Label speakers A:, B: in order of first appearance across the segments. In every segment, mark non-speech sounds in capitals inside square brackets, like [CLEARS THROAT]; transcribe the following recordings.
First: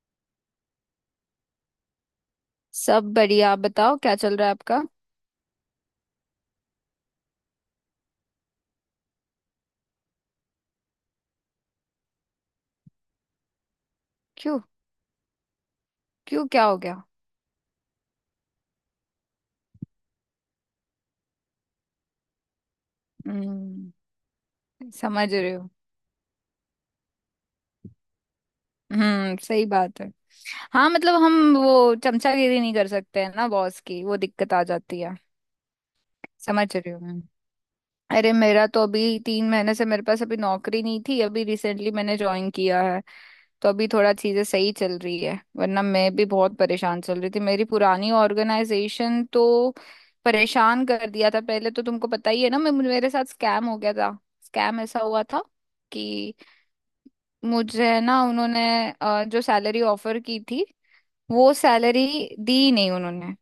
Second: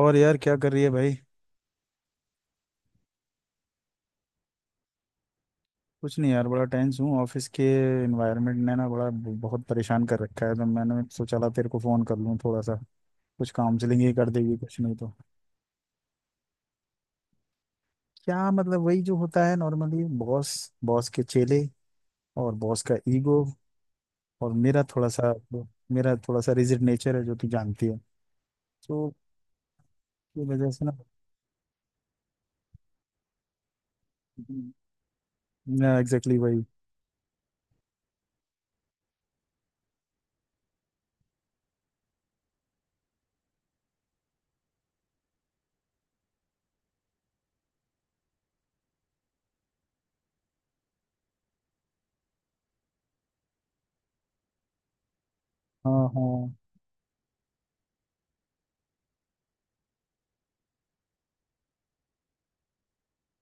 A: और यार क्या कर रही है भाई।
B: सब बढ़िया। आप बताओ क्या चल रहा है आपका।
A: कुछ नहीं यार बड़ा टेंस हूँ ऑफिस के एनवायरनमेंट ने ना बड़ा बहुत परेशान कर रखा है, तो मैंने सोचा ला तेरे को फोन कर लूँ थोड़ा सा, कुछ काउंसलिंग ही कर देगी
B: क्यों।
A: कुछ नहीं तो।
B: क्यों क्या हो गया।
A: क्या मतलब, वही जो होता है नॉर्मली, बॉस, बॉस के चेले और बॉस का ईगो।
B: हम्म।
A: और मेरा थोड़ा
B: समझ
A: सा,
B: रहे हो।
A: मेरा थोड़ा सा रिजिड नेचर है जो तू जानती है, तो
B: हम्म। सही बात है।
A: की वजह से
B: हाँ
A: ना।
B: मतलब हम वो चमचागिरी नहीं कर सकते हैं ना, बॉस की वो दिक्कत आ जाती है।
A: ना एग्जैक्टली वही।
B: समझ रही हो। अरे, मेरा तो अभी 3 महीने से मेरे पास अभी नौकरी नहीं थी। अभी रिसेंटली मैंने ज्वाइन किया है। तो अभी थोड़ा चीजें सही चल रही है, वरना मैं भी बहुत परेशान चल रही थी। मेरी पुरानी ऑर्गेनाइजेशन तो परेशान कर दिया था पहले, तो तुमको पता ही है ना, मैं, मेरे साथ स्कैम हो गया था। स्कैम ऐसा हुआ था
A: हाँ
B: कि
A: हाँ,
B: मुझे ना उन्होंने, जो सैलरी ऑफर की थी वो सैलरी दी नहीं उन्होंने।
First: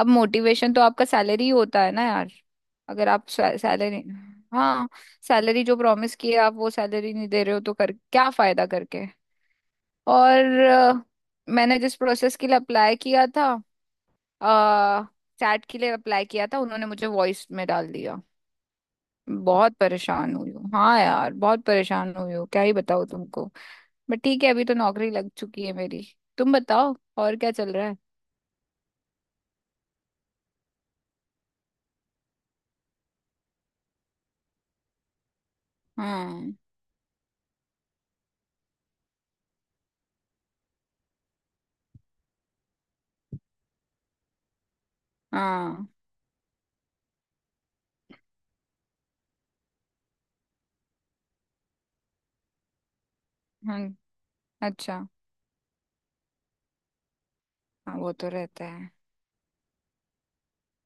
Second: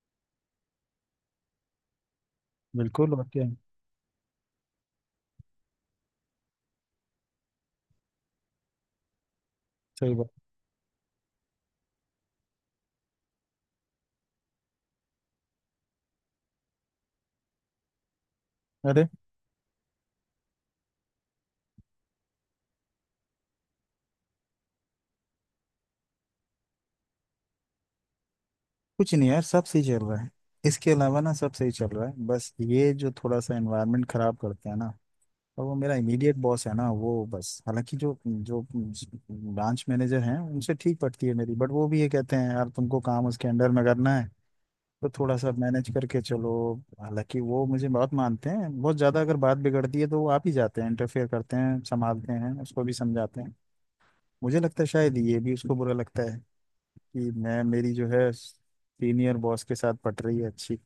B: अब मोटिवेशन तो आपका सैलरी ही होता है ना यार। अगर
A: बिल्कुल और
B: आप
A: क्या।
B: सैलरी, हाँ, सैलरी जो प्रॉमिस किए आप वो सैलरी नहीं दे रहे हो तो कर क्या फायदा करके।
A: सही बात।
B: और मैंने जिस प्रोसेस के लिए अप्लाई किया था, चैट के लिए अप्लाई किया था, उन्होंने मुझे वॉइस में डाल दिया।
A: अरे
B: बहुत परेशान हुई हूँ। हाँ यार, बहुत परेशान हुई हूँ, क्या ही बताऊँ तुमको। बट ठीक है, अभी तो नौकरी लग चुकी है मेरी। तुम बताओ, और क्या चल रहा है।
A: कुछ नहीं यार, सब सही चल रहा है। इसके अलावा ना सब सही चल रहा है, बस ये जो थोड़ा सा एनवायरनमेंट खराब करते हैं ना। और वो मेरा इमीडिएट
B: हाँ।
A: बॉस है ना वो, बस हालांकि जो जो ब्रांच मैनेजर हैं उनसे ठीक पटती है मेरी, बट वो भी ये कहते हैं यार तुमको काम उसके अंडर में करना है तो थोड़ा सा
B: हाँ।
A: मैनेज करके चलो। हालांकि वो मुझे बहुत मानते हैं, बहुत ज़्यादा, अगर बात बिगड़ती है तो वो आप ही जाते हैं, इंटरफेयर करते हैं, संभालते हैं, उसको भी समझाते हैं।
B: हाँ।
A: मुझे लगता है
B: अच्छा।
A: शायद ये भी उसको बुरा लगता है कि मैं, मेरी
B: हाँ
A: जो
B: वो तो
A: है
B: रहता है।
A: सीनियर बॉस के साथ पट रही है अच्छी,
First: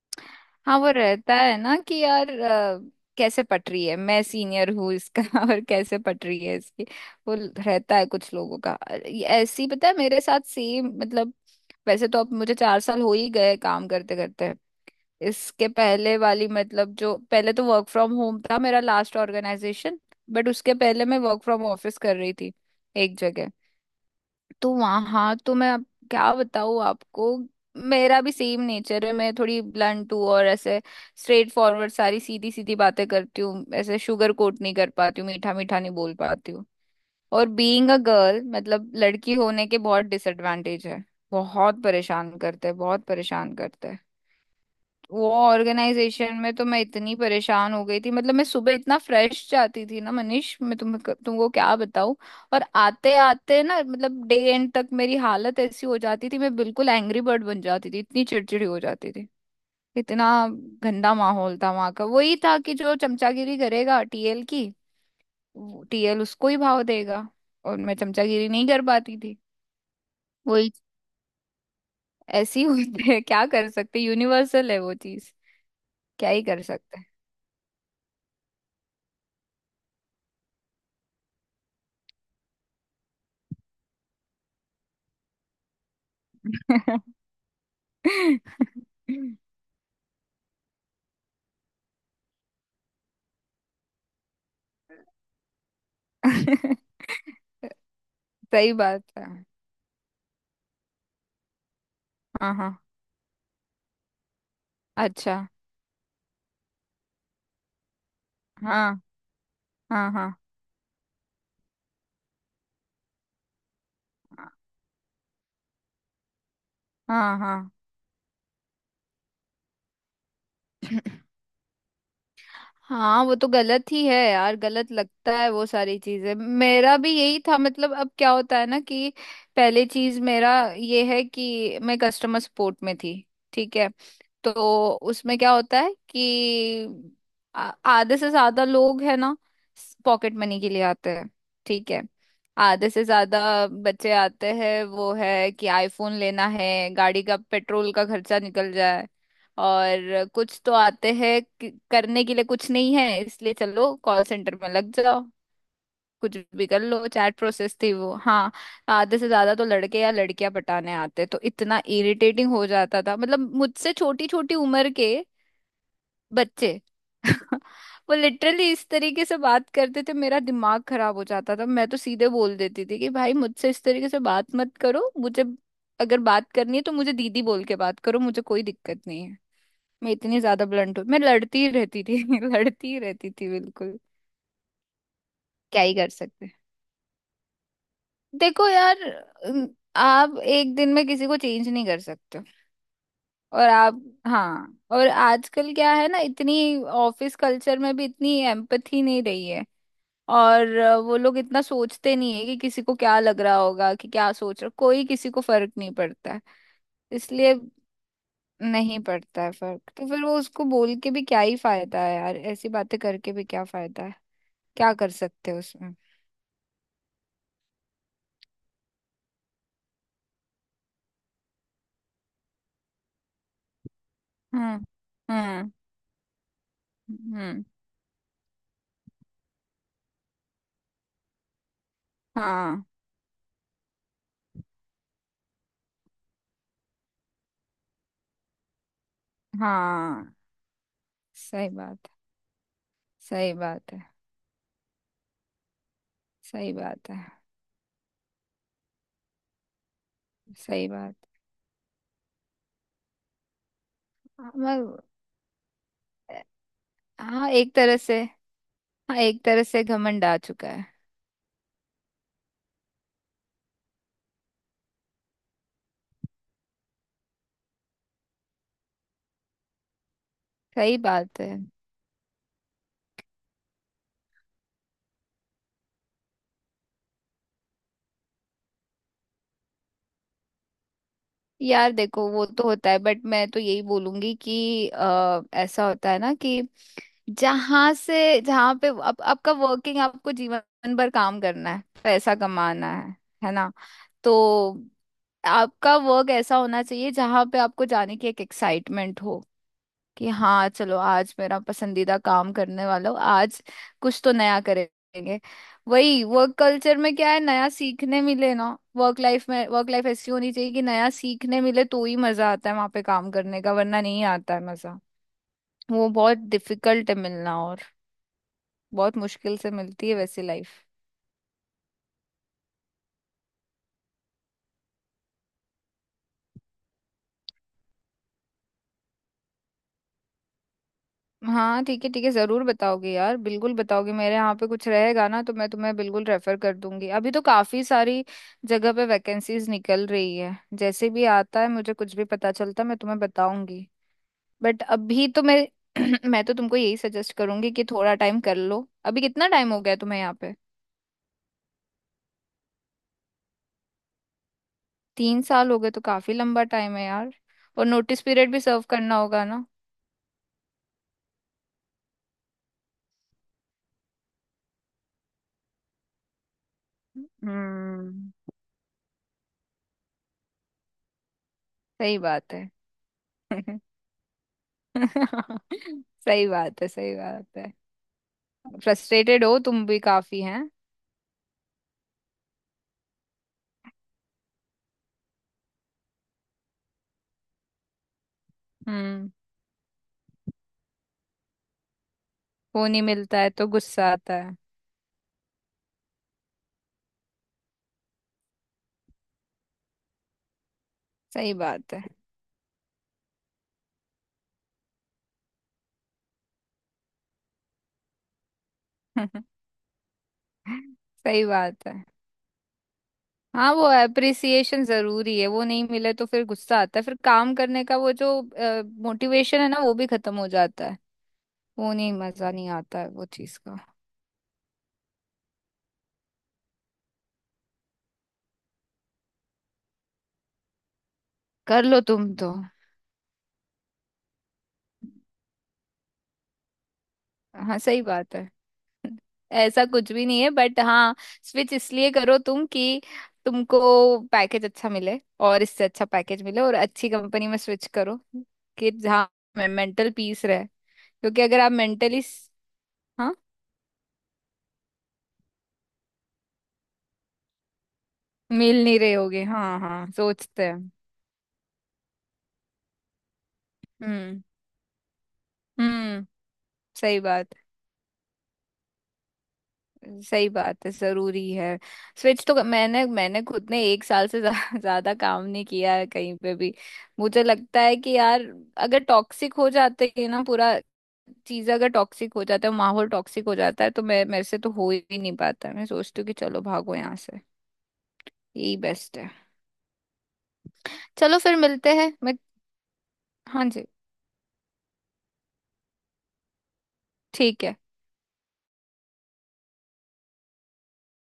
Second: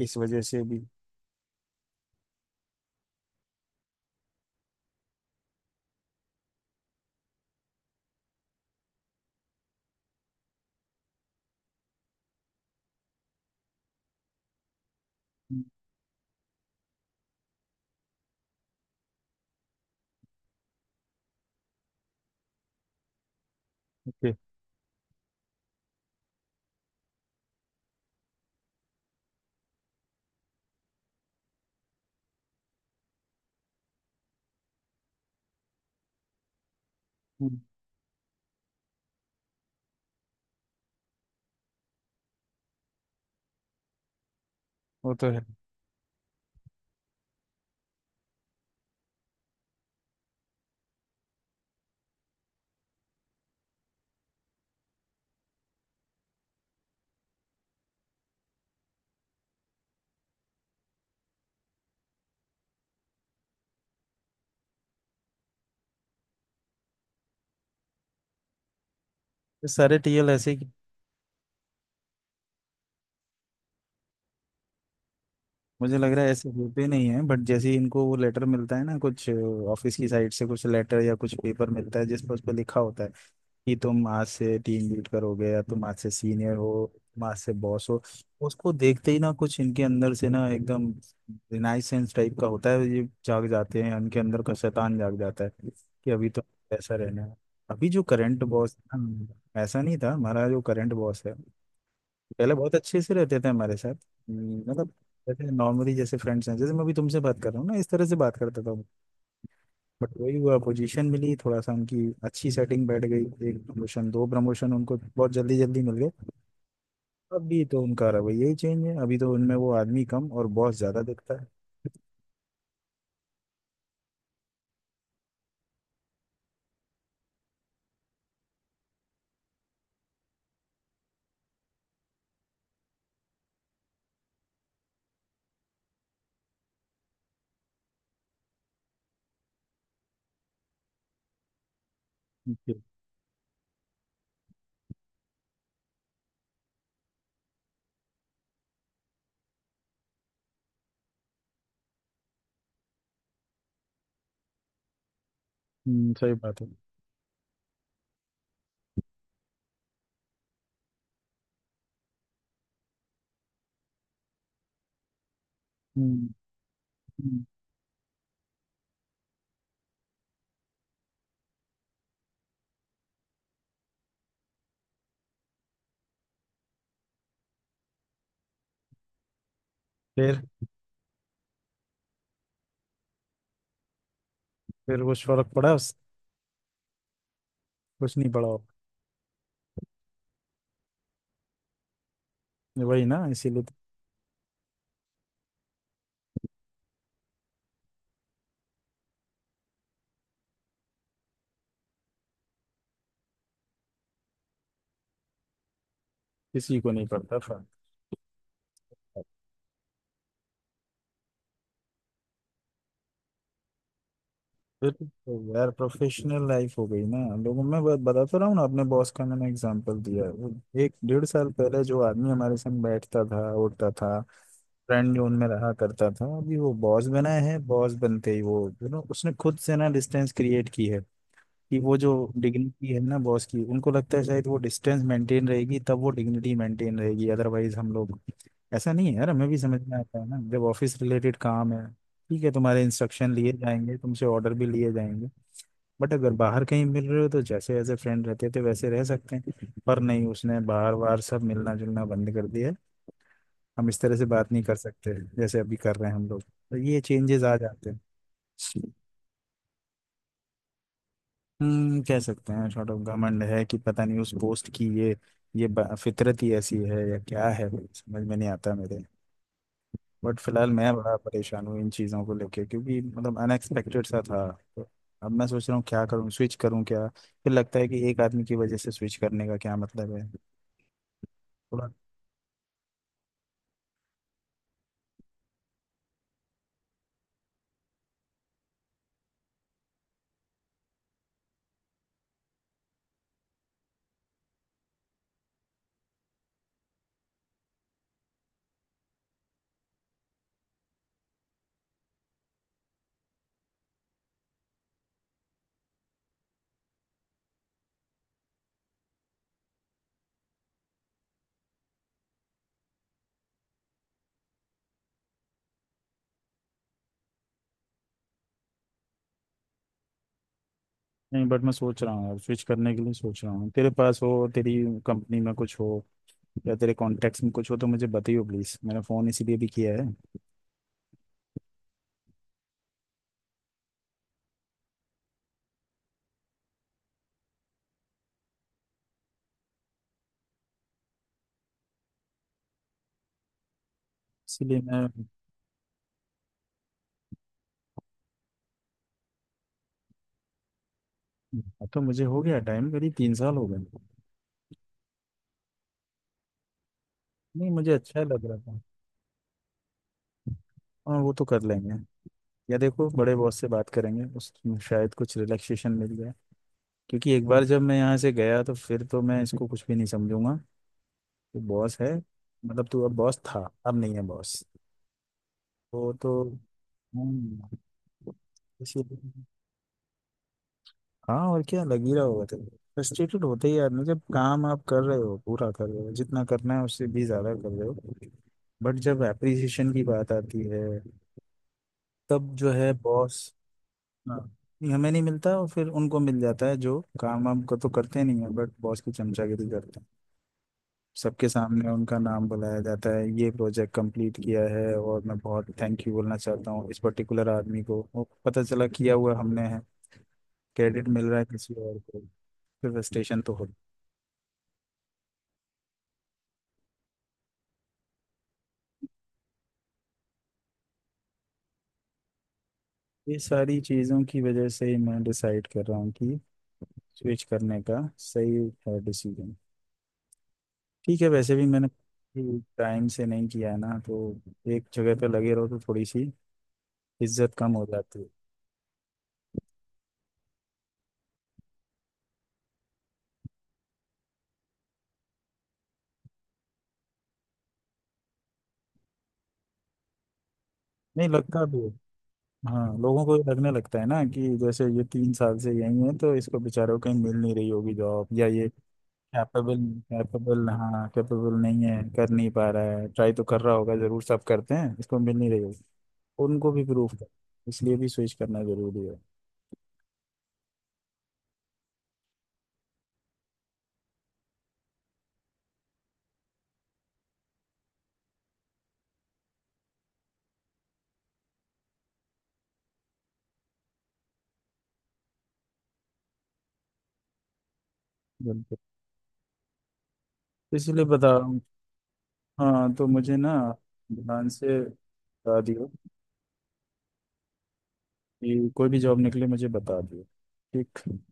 A: इस वजह से
B: हाँ
A: भी।
B: वो रहता है ना, कि यार कैसे पट रही है, मैं सीनियर हूँ इसका [LAUGHS] और कैसे पट रही है इसकी। वो रहता है कुछ लोगों का। ये ऐसे ही, पता है मेरे साथ सेम, मतलब वैसे तो अब मुझे 4 साल हो ही गए काम करते करते। इसके पहले वाली, मतलब जो पहले, तो वर्क फ्रॉम होम था मेरा लास्ट ऑर्गेनाइजेशन। बट उसके पहले मैं वर्क फ्रॉम ऑफिस कर रही थी एक जगह।
A: ओके।
B: तो वहाँ, हाँ, तो मैं अब क्या बताऊँ आपको। मेरा भी सेम नेचर है, मैं थोड़ी ब्लंट हूँ, और ऐसे स्ट्रेट फॉरवर्ड सारी सीधी सीधी बातें करती हूँ, ऐसे शुगर कोट नहीं कर पाती हूँ, मीठा मीठा नहीं बोल पाती हूँ। और
A: हम्म,
B: बीइंग अ गर्ल, मतलब लड़की होने के बहुत डिसएडवांटेज है। बहुत परेशान करते हैं, बहुत परेशान करते हैं।
A: वो
B: वो
A: तो है।
B: ऑर्गेनाइजेशन में तो मैं इतनी परेशान हो गई थी, मतलब मैं सुबह इतना फ्रेश जाती थी ना मनीष, मैं तुम्हें तुमको क्या बताऊं। और आते आते ना, मतलब डे एंड तक मेरी हालत ऐसी हो जाती थी, मैं बिल्कुल एंग्री बर्ड बन जाती थी, इतनी चिड़चिड़ी हो जाती थी, इतना गंदा माहौल था वहां का। वही था कि जो चमचागिरी करेगा टीएल की, टीएल उसको ही भाव देगा, और मैं चमचागिरी नहीं कर पाती थी।
A: ये सारे टीएल ऐसे
B: वही।
A: ही।
B: ऐसी हुई है, क्या कर सकते, यूनिवर्सल है वो चीज।
A: मुझे लग रहा
B: क्या
A: है
B: ही
A: ऐसे
B: कर
A: होते
B: सकते
A: नहीं है, बट जैसे ही इनको वो लेटर मिलता है ना कुछ, ऑफिस की साइड से कुछ लेटर या कुछ पेपर मिलता है जिस पर, उस पर लिखा होता है कि तुम आज से टीम लीड करोगे या तुम आज से सीनियर हो,
B: हैं। [LAUGHS]
A: तुम आज से बॉस हो, उसको देखते ही ना
B: [LAUGHS]
A: कुछ इनके अंदर से ना एकदम रिनाइसेंस टाइप का होता है, ये जाग जाते हैं, इनके अंदर का शैतान जाग जाता है कि अभी तो ऐसा रहना है। अभी जो करंट
B: सही
A: बॉस,
B: बात है।
A: ऐसा नहीं था हमारा जो करंट बॉस है,
B: हाँ
A: पहले बहुत
B: हाँ।
A: अच्छे से रहते थे हमारे साथ। मतलब
B: अच्छा।
A: जैसे नॉर्मली, जैसे फ्रेंड्स हैं, जैसे मैं अभी तुमसे बात कर रहा हूँ ना इस तरह से बात करता था।
B: हाँ।
A: बट
B: हाँ। हाँ।
A: वही हुआ, पोजीशन मिली थोड़ा सा, उनकी अच्छी सेटिंग बैठ गई, एक प्रमोशन दो प्रमोशन उनको बहुत जल्दी जल्दी मिल गए।
B: हाँ।
A: अभी
B: हाँ।
A: तो उनका रवैया यही चेंज है, अभी तो उनमें वो आदमी कम और बॉस ज्यादा दिखता है।
B: हाँ वो तो गलत ही है यार, गलत लगता है वो सारी चीजें, मेरा भी यही था, मतलब अब क्या होता है ना कि, पहले चीज मेरा ये है कि मैं कस्टमर सपोर्ट में थी। ठीक है। तो उसमें क्या होता है कि आधे से ज्यादा लोग है ना, पॉकेट मनी के लिए आते हैं। ठीक है।
A: Okay।
B: आधे से ज्यादा बच्चे आते हैं, वो है कि आईफोन लेना है, गाड़ी का पेट्रोल का खर्चा निकल जाए, और कुछ तो आते हैं करने के लिए कुछ नहीं है इसलिए चलो कॉल सेंटर में लग जाओ,
A: सही
B: कुछ
A: बात है।
B: भी कर लो। चैट प्रोसेस थी वो, हाँ। आधे से ज्यादा तो लड़के या लड़कियां पटाने आते, तो इतना इरिटेटिंग हो जाता था, मतलब मुझसे छोटी छोटी उम्र के
A: हम्म
B: बच्चे।
A: हम्म।
B: [LAUGHS] वो लिटरली इस तरीके से बात करते थे, मेरा दिमाग खराब हो जाता था, मैं तो सीधे बोल देती थी कि भाई मुझसे इस तरीके से बात मत करो, मुझे अगर बात करनी है तो मुझे दीदी बोल के बात करो, मुझे कोई दिक्कत नहीं है। मैं
A: फिर,
B: इतनी ज्यादा ब्लंट हूँ, मैं लड़ती ही रहती थी [LAUGHS] लड़ती ही रहती थी बिल्कुल।
A: फिर कुछ फर्क पड़ा
B: क्या ही
A: उस-
B: कर सकते हैं।
A: कुछ नहीं पड़ा।
B: देखो यार, अम, आप एक दिन में किसी को चेंज नहीं कर सकते।
A: वही ना, इसीलिए
B: और
A: तो।
B: आप, हाँ, और आजकल क्या है ना, इतनी ऑफिस कल्चर में भी इतनी एम्पथी नहीं रही है। और वो लोग इतना सोचते नहीं है कि किसी को क्या लग रहा होगा, कि क्या सोच रहा, कोई किसी को फर्क नहीं पड़ता है।
A: किसी को नहीं पड़ता
B: इसलिए
A: फर्क।
B: नहीं पड़ता है फर्क, तो फिर वो उसको बोल के भी क्या ही फायदा है यार, ऐसी बातें करके भी क्या फायदा है,
A: फिर
B: क्या कर सकते
A: तो
B: हो
A: यार
B: उसमें।
A: प्रोफेशनल लाइफ हो गई ना लोगों में, बता तो रहा हूँ ना, अपने बॉस का मैंने एग्जांपल दिया है। वो 1 डेढ़ साल पहले जो आदमी हमारे संग बैठता था, उठता था,
B: हम्म।
A: फ्रेंड जोन में
B: हम्म।
A: रहा करता था, अभी वो बॉस बना है।
B: हम्म।
A: बॉस बनते ही वो उसने खुद से ना डिस्टेंस क्रिएट की है, कि वो जो
B: हाँ।
A: डिग्निटी है ना बॉस की, उनको लगता है शायद वो डिस्टेंस मेंटेन रहेगी तब वो डिग्निटी मेंटेन रहेगी, अदरवाइज हम लोग, ऐसा नहीं है यार, हमें भी समझ में आता है
B: हाँ।
A: ना जब ऑफिस रिलेटेड
B: सही
A: काम है,
B: बात है।
A: ठीक है तुम्हारे इंस्ट्रक्शन लिए
B: सही बात
A: जाएंगे,
B: है।
A: तुमसे ऑर्डर भी लिए जाएंगे। बट अगर बाहर
B: सही
A: कहीं मिल
B: बात
A: रहे
B: है।
A: हो तो जैसे एज ए फ्रेंड रहते थे वैसे रह सकते हैं, पर नहीं, उसने
B: सही
A: बार
B: बात।
A: बार सब मिलना जुलना बंद कर दिया है। हम इस तरह से
B: हाँ
A: बात नहीं कर
B: मगर।
A: सकते जैसे अभी कर रहे हैं हम लोग, तो ये चेंजेस
B: हाँ,
A: आ
B: एक
A: जाते
B: तरह
A: हैं।
B: से। हाँ, एक तरह से घमंड आ चुका है।
A: हम्म, कह सकते हैं शॉर्ट ऑफ घमंड है, कि पता नहीं उस पोस्ट की ये, फितरत ही ऐसी है या क्या है, समझ में नहीं आता मेरे। बट फिलहाल मैं
B: सही
A: बड़ा
B: बात है।
A: परेशान हूँ इन चीज़ों को लेके, क्योंकि मतलब अनएक्सपेक्टेड सा था। तो अब मैं सोच रहा हूँ क्या करूँ, स्विच करूँ क्या, फिर लगता है कि एक आदमी की वजह से स्विच करने का क्या मतलब है, थोड़ा।
B: यार देखो, वो तो होता है, बट मैं तो यही बोलूंगी कि ऐसा होता है ना कि, जहां से, जहां पे अब आपका वर्किंग, आपको जीवन भर काम करना है, पैसा कमाना है ना। तो आपका वर्क ऐसा होना चाहिए जहां पे आपको जाने की एक एक्साइटमेंट हो, कि हाँ चलो आज मेरा पसंदीदा काम करने वाला हो आज, कुछ तो नया करेंगे। वही वर्क कल्चर में क्या है, नया सीखने मिले ना, वर्क लाइफ में, वर्क लाइफ ऐसी होनी चाहिए कि नया सीखने मिले तो ही मजा आता है वहां पे काम करने का, वरना नहीं आता है मजा। वो बहुत डिफिकल्ट है मिलना, और बहुत मुश्किल से मिलती है वैसी लाइफ।
A: नहीं बट मैं सोच रहा हूँ यार, स्विच करने के लिए सोच रहा हूँ, तेरे पास हो तेरी कंपनी में कुछ हो या तेरे कॉन्टेक्ट्स में कुछ हो तो मुझे बताइयो प्लीज़, मैंने फ़ोन इसीलिए भी किया है।
B: हाँ ठीक है, ठीक है, जरूर बताओगे यार, बिल्कुल बताओगे। मेरे यहाँ पे कुछ रहेगा ना तो मैं तुम्हें बिल्कुल रेफर कर दूंगी, अभी तो काफी सारी जगह पे वैकेंसीज निकल रही है, जैसे भी आता है मुझे, कुछ भी पता चलता है, मैं तुम्हें बताऊंगी।
A: इसीलिए
B: बट
A: मैं,
B: अभी तो मैं, [CLEARS THROAT] मैं तो तुमको यही सजेस्ट करूंगी कि थोड़ा टाइम कर लो, अभी कितना टाइम हो गया तुम्हें यहाँ पे।
A: हाँ, तो मुझे हो गया टाइम, करीब 3 साल हो गए।
B: 3 साल हो गए तो काफी लंबा टाइम है यार,
A: नहीं
B: और
A: मुझे अच्छा
B: नोटिस
A: लग
B: पीरियड
A: रहा
B: भी
A: था।
B: सर्व करना होगा ना।
A: हाँ वो तो कर लेंगे, या देखो बड़े बॉस से बात करेंगे उस, शायद कुछ रिलैक्सेशन मिल जाए। क्योंकि एक बार जब मैं यहाँ से
B: हम्म।
A: गया तो फिर तो मैं इसको कुछ भी नहीं समझूंगा, तो बॉस है,
B: सही बात है।
A: मतलब तू अब बॉस था,
B: [LAUGHS]
A: अब नहीं है बॉस।
B: [LAUGHS]
A: वो तो,
B: सही बात है। सही बात है।
A: हम्म, इसीलिए।
B: फ्रस्ट्रेटेड हो तुम भी काफी हैं।
A: हाँ और क्या लग ही रहा होगा तेरे को। फ्रस्ट्रेटेड होते ही आदमी, जब काम आप कर रहे हो, पूरा कर रहे हो, जितना करना है उससे भी ज्यादा कर रहे हो, बट जब
B: हम्म।
A: एप्रिसिएशन की बात आती है, तब जो
B: वो
A: है
B: नहीं
A: बॉस,
B: मिलता है तो गुस्सा आता
A: हाँ,
B: है।
A: ये हमें नहीं मिलता, और फिर उनको मिल जाता है जो काम वाम को तो करते नहीं है बट बॉस की चमचागिरी करते हैं। सबके
B: सही
A: सामने
B: बात है।
A: उनका नाम बुलाया जाता है, ये प्रोजेक्ट कंप्लीट किया है और मैं बहुत थैंक यू बोलना चाहता हूँ इस पर्टिकुलर आदमी को, वो, पता चला किया हुआ
B: [LAUGHS]
A: हमने है, क्रेडिट मिल रहा है
B: सही
A: किसी
B: बात है।
A: और को। फिर फ्रस्ट्रेशन तो होता
B: हाँ, वो
A: है।
B: अप्रिसिएशन जरूरी है, वो नहीं मिले तो फिर गुस्सा आता है, फिर काम करने का वो जो मोटिवेशन है ना, वो भी खत्म हो जाता है, वो नहीं, मजा नहीं आता है वो
A: ये
B: चीज का।
A: सारी चीज़ों की वजह से ही मैं डिसाइड कर रहा हूँ कि स्विच करने का सही है डिसीजन। ठीक है, वैसे भी
B: कर
A: मैंने
B: लो तुम तो।
A: टाइम से नहीं किया है ना, तो एक जगह पे लगे रहो तो थोड़ी सी इज्जत कम
B: हाँ
A: हो
B: सही
A: जाती है।
B: बात है, ऐसा कुछ भी नहीं है, बट हाँ, स्विच इसलिए करो तुम कि तुमको पैकेज अच्छा मिले, और इससे अच्छा पैकेज मिले और अच्छी कंपनी में स्विच करो कि जहाँ मेंटल पीस रहे,
A: नहीं
B: क्योंकि अगर
A: लगता
B: आप
A: भी है।
B: मेंटली,
A: हाँ लोगों
B: हाँ।
A: को ये लगने लगता है ना कि जैसे ये 3 साल से यही है, तो इसको बेचारों को कहीं मिल नहीं रही होगी जॉब, या ये
B: मिल नहीं रहे होगे, हाँ
A: कैपेबल,
B: हाँ, सोचते
A: कैपेबल,
B: हैं।
A: हाँ कैपेबल नहीं है, कर नहीं पा रहा है, ट्राई तो कर रहा होगा जरूर,
B: हम्म।
A: सब करते हैं, इसको मिल नहीं रही होगी।
B: हम्म।
A: उनको भी प्रूफ
B: सही
A: कर,
B: बात।
A: इसलिए भी स्विच करना जरूरी है।
B: सही बात है, जरूरी है। स्विच तो मैंने मैंने खुद ने एक साल से ज्यादा [LAUGHS] काम नहीं किया है कहीं पे भी। मुझे लगता है कि यार, अगर टॉक्सिक हो जाते हैं ना पूरा, चीज अगर टॉक्सिक हो जाता है, माहौल टॉक्सिक हो जाता है, तो मैं, मेरे से तो हो ही नहीं पाता, मैं सोचती हूँ कि चलो भागो यहाँ से, यही
A: बिल्कुल,
B: बेस्ट है।
A: इसलिए बता
B: चलो
A: रहा
B: फिर
A: हूँ।
B: मिलते हैं मैं।
A: हाँ तो मुझे ना
B: हाँ जी।
A: ध्यान से बता दियो
B: ठीक है।
A: कि कोई भी जॉब निकले मुझे बता दियो। ठीक।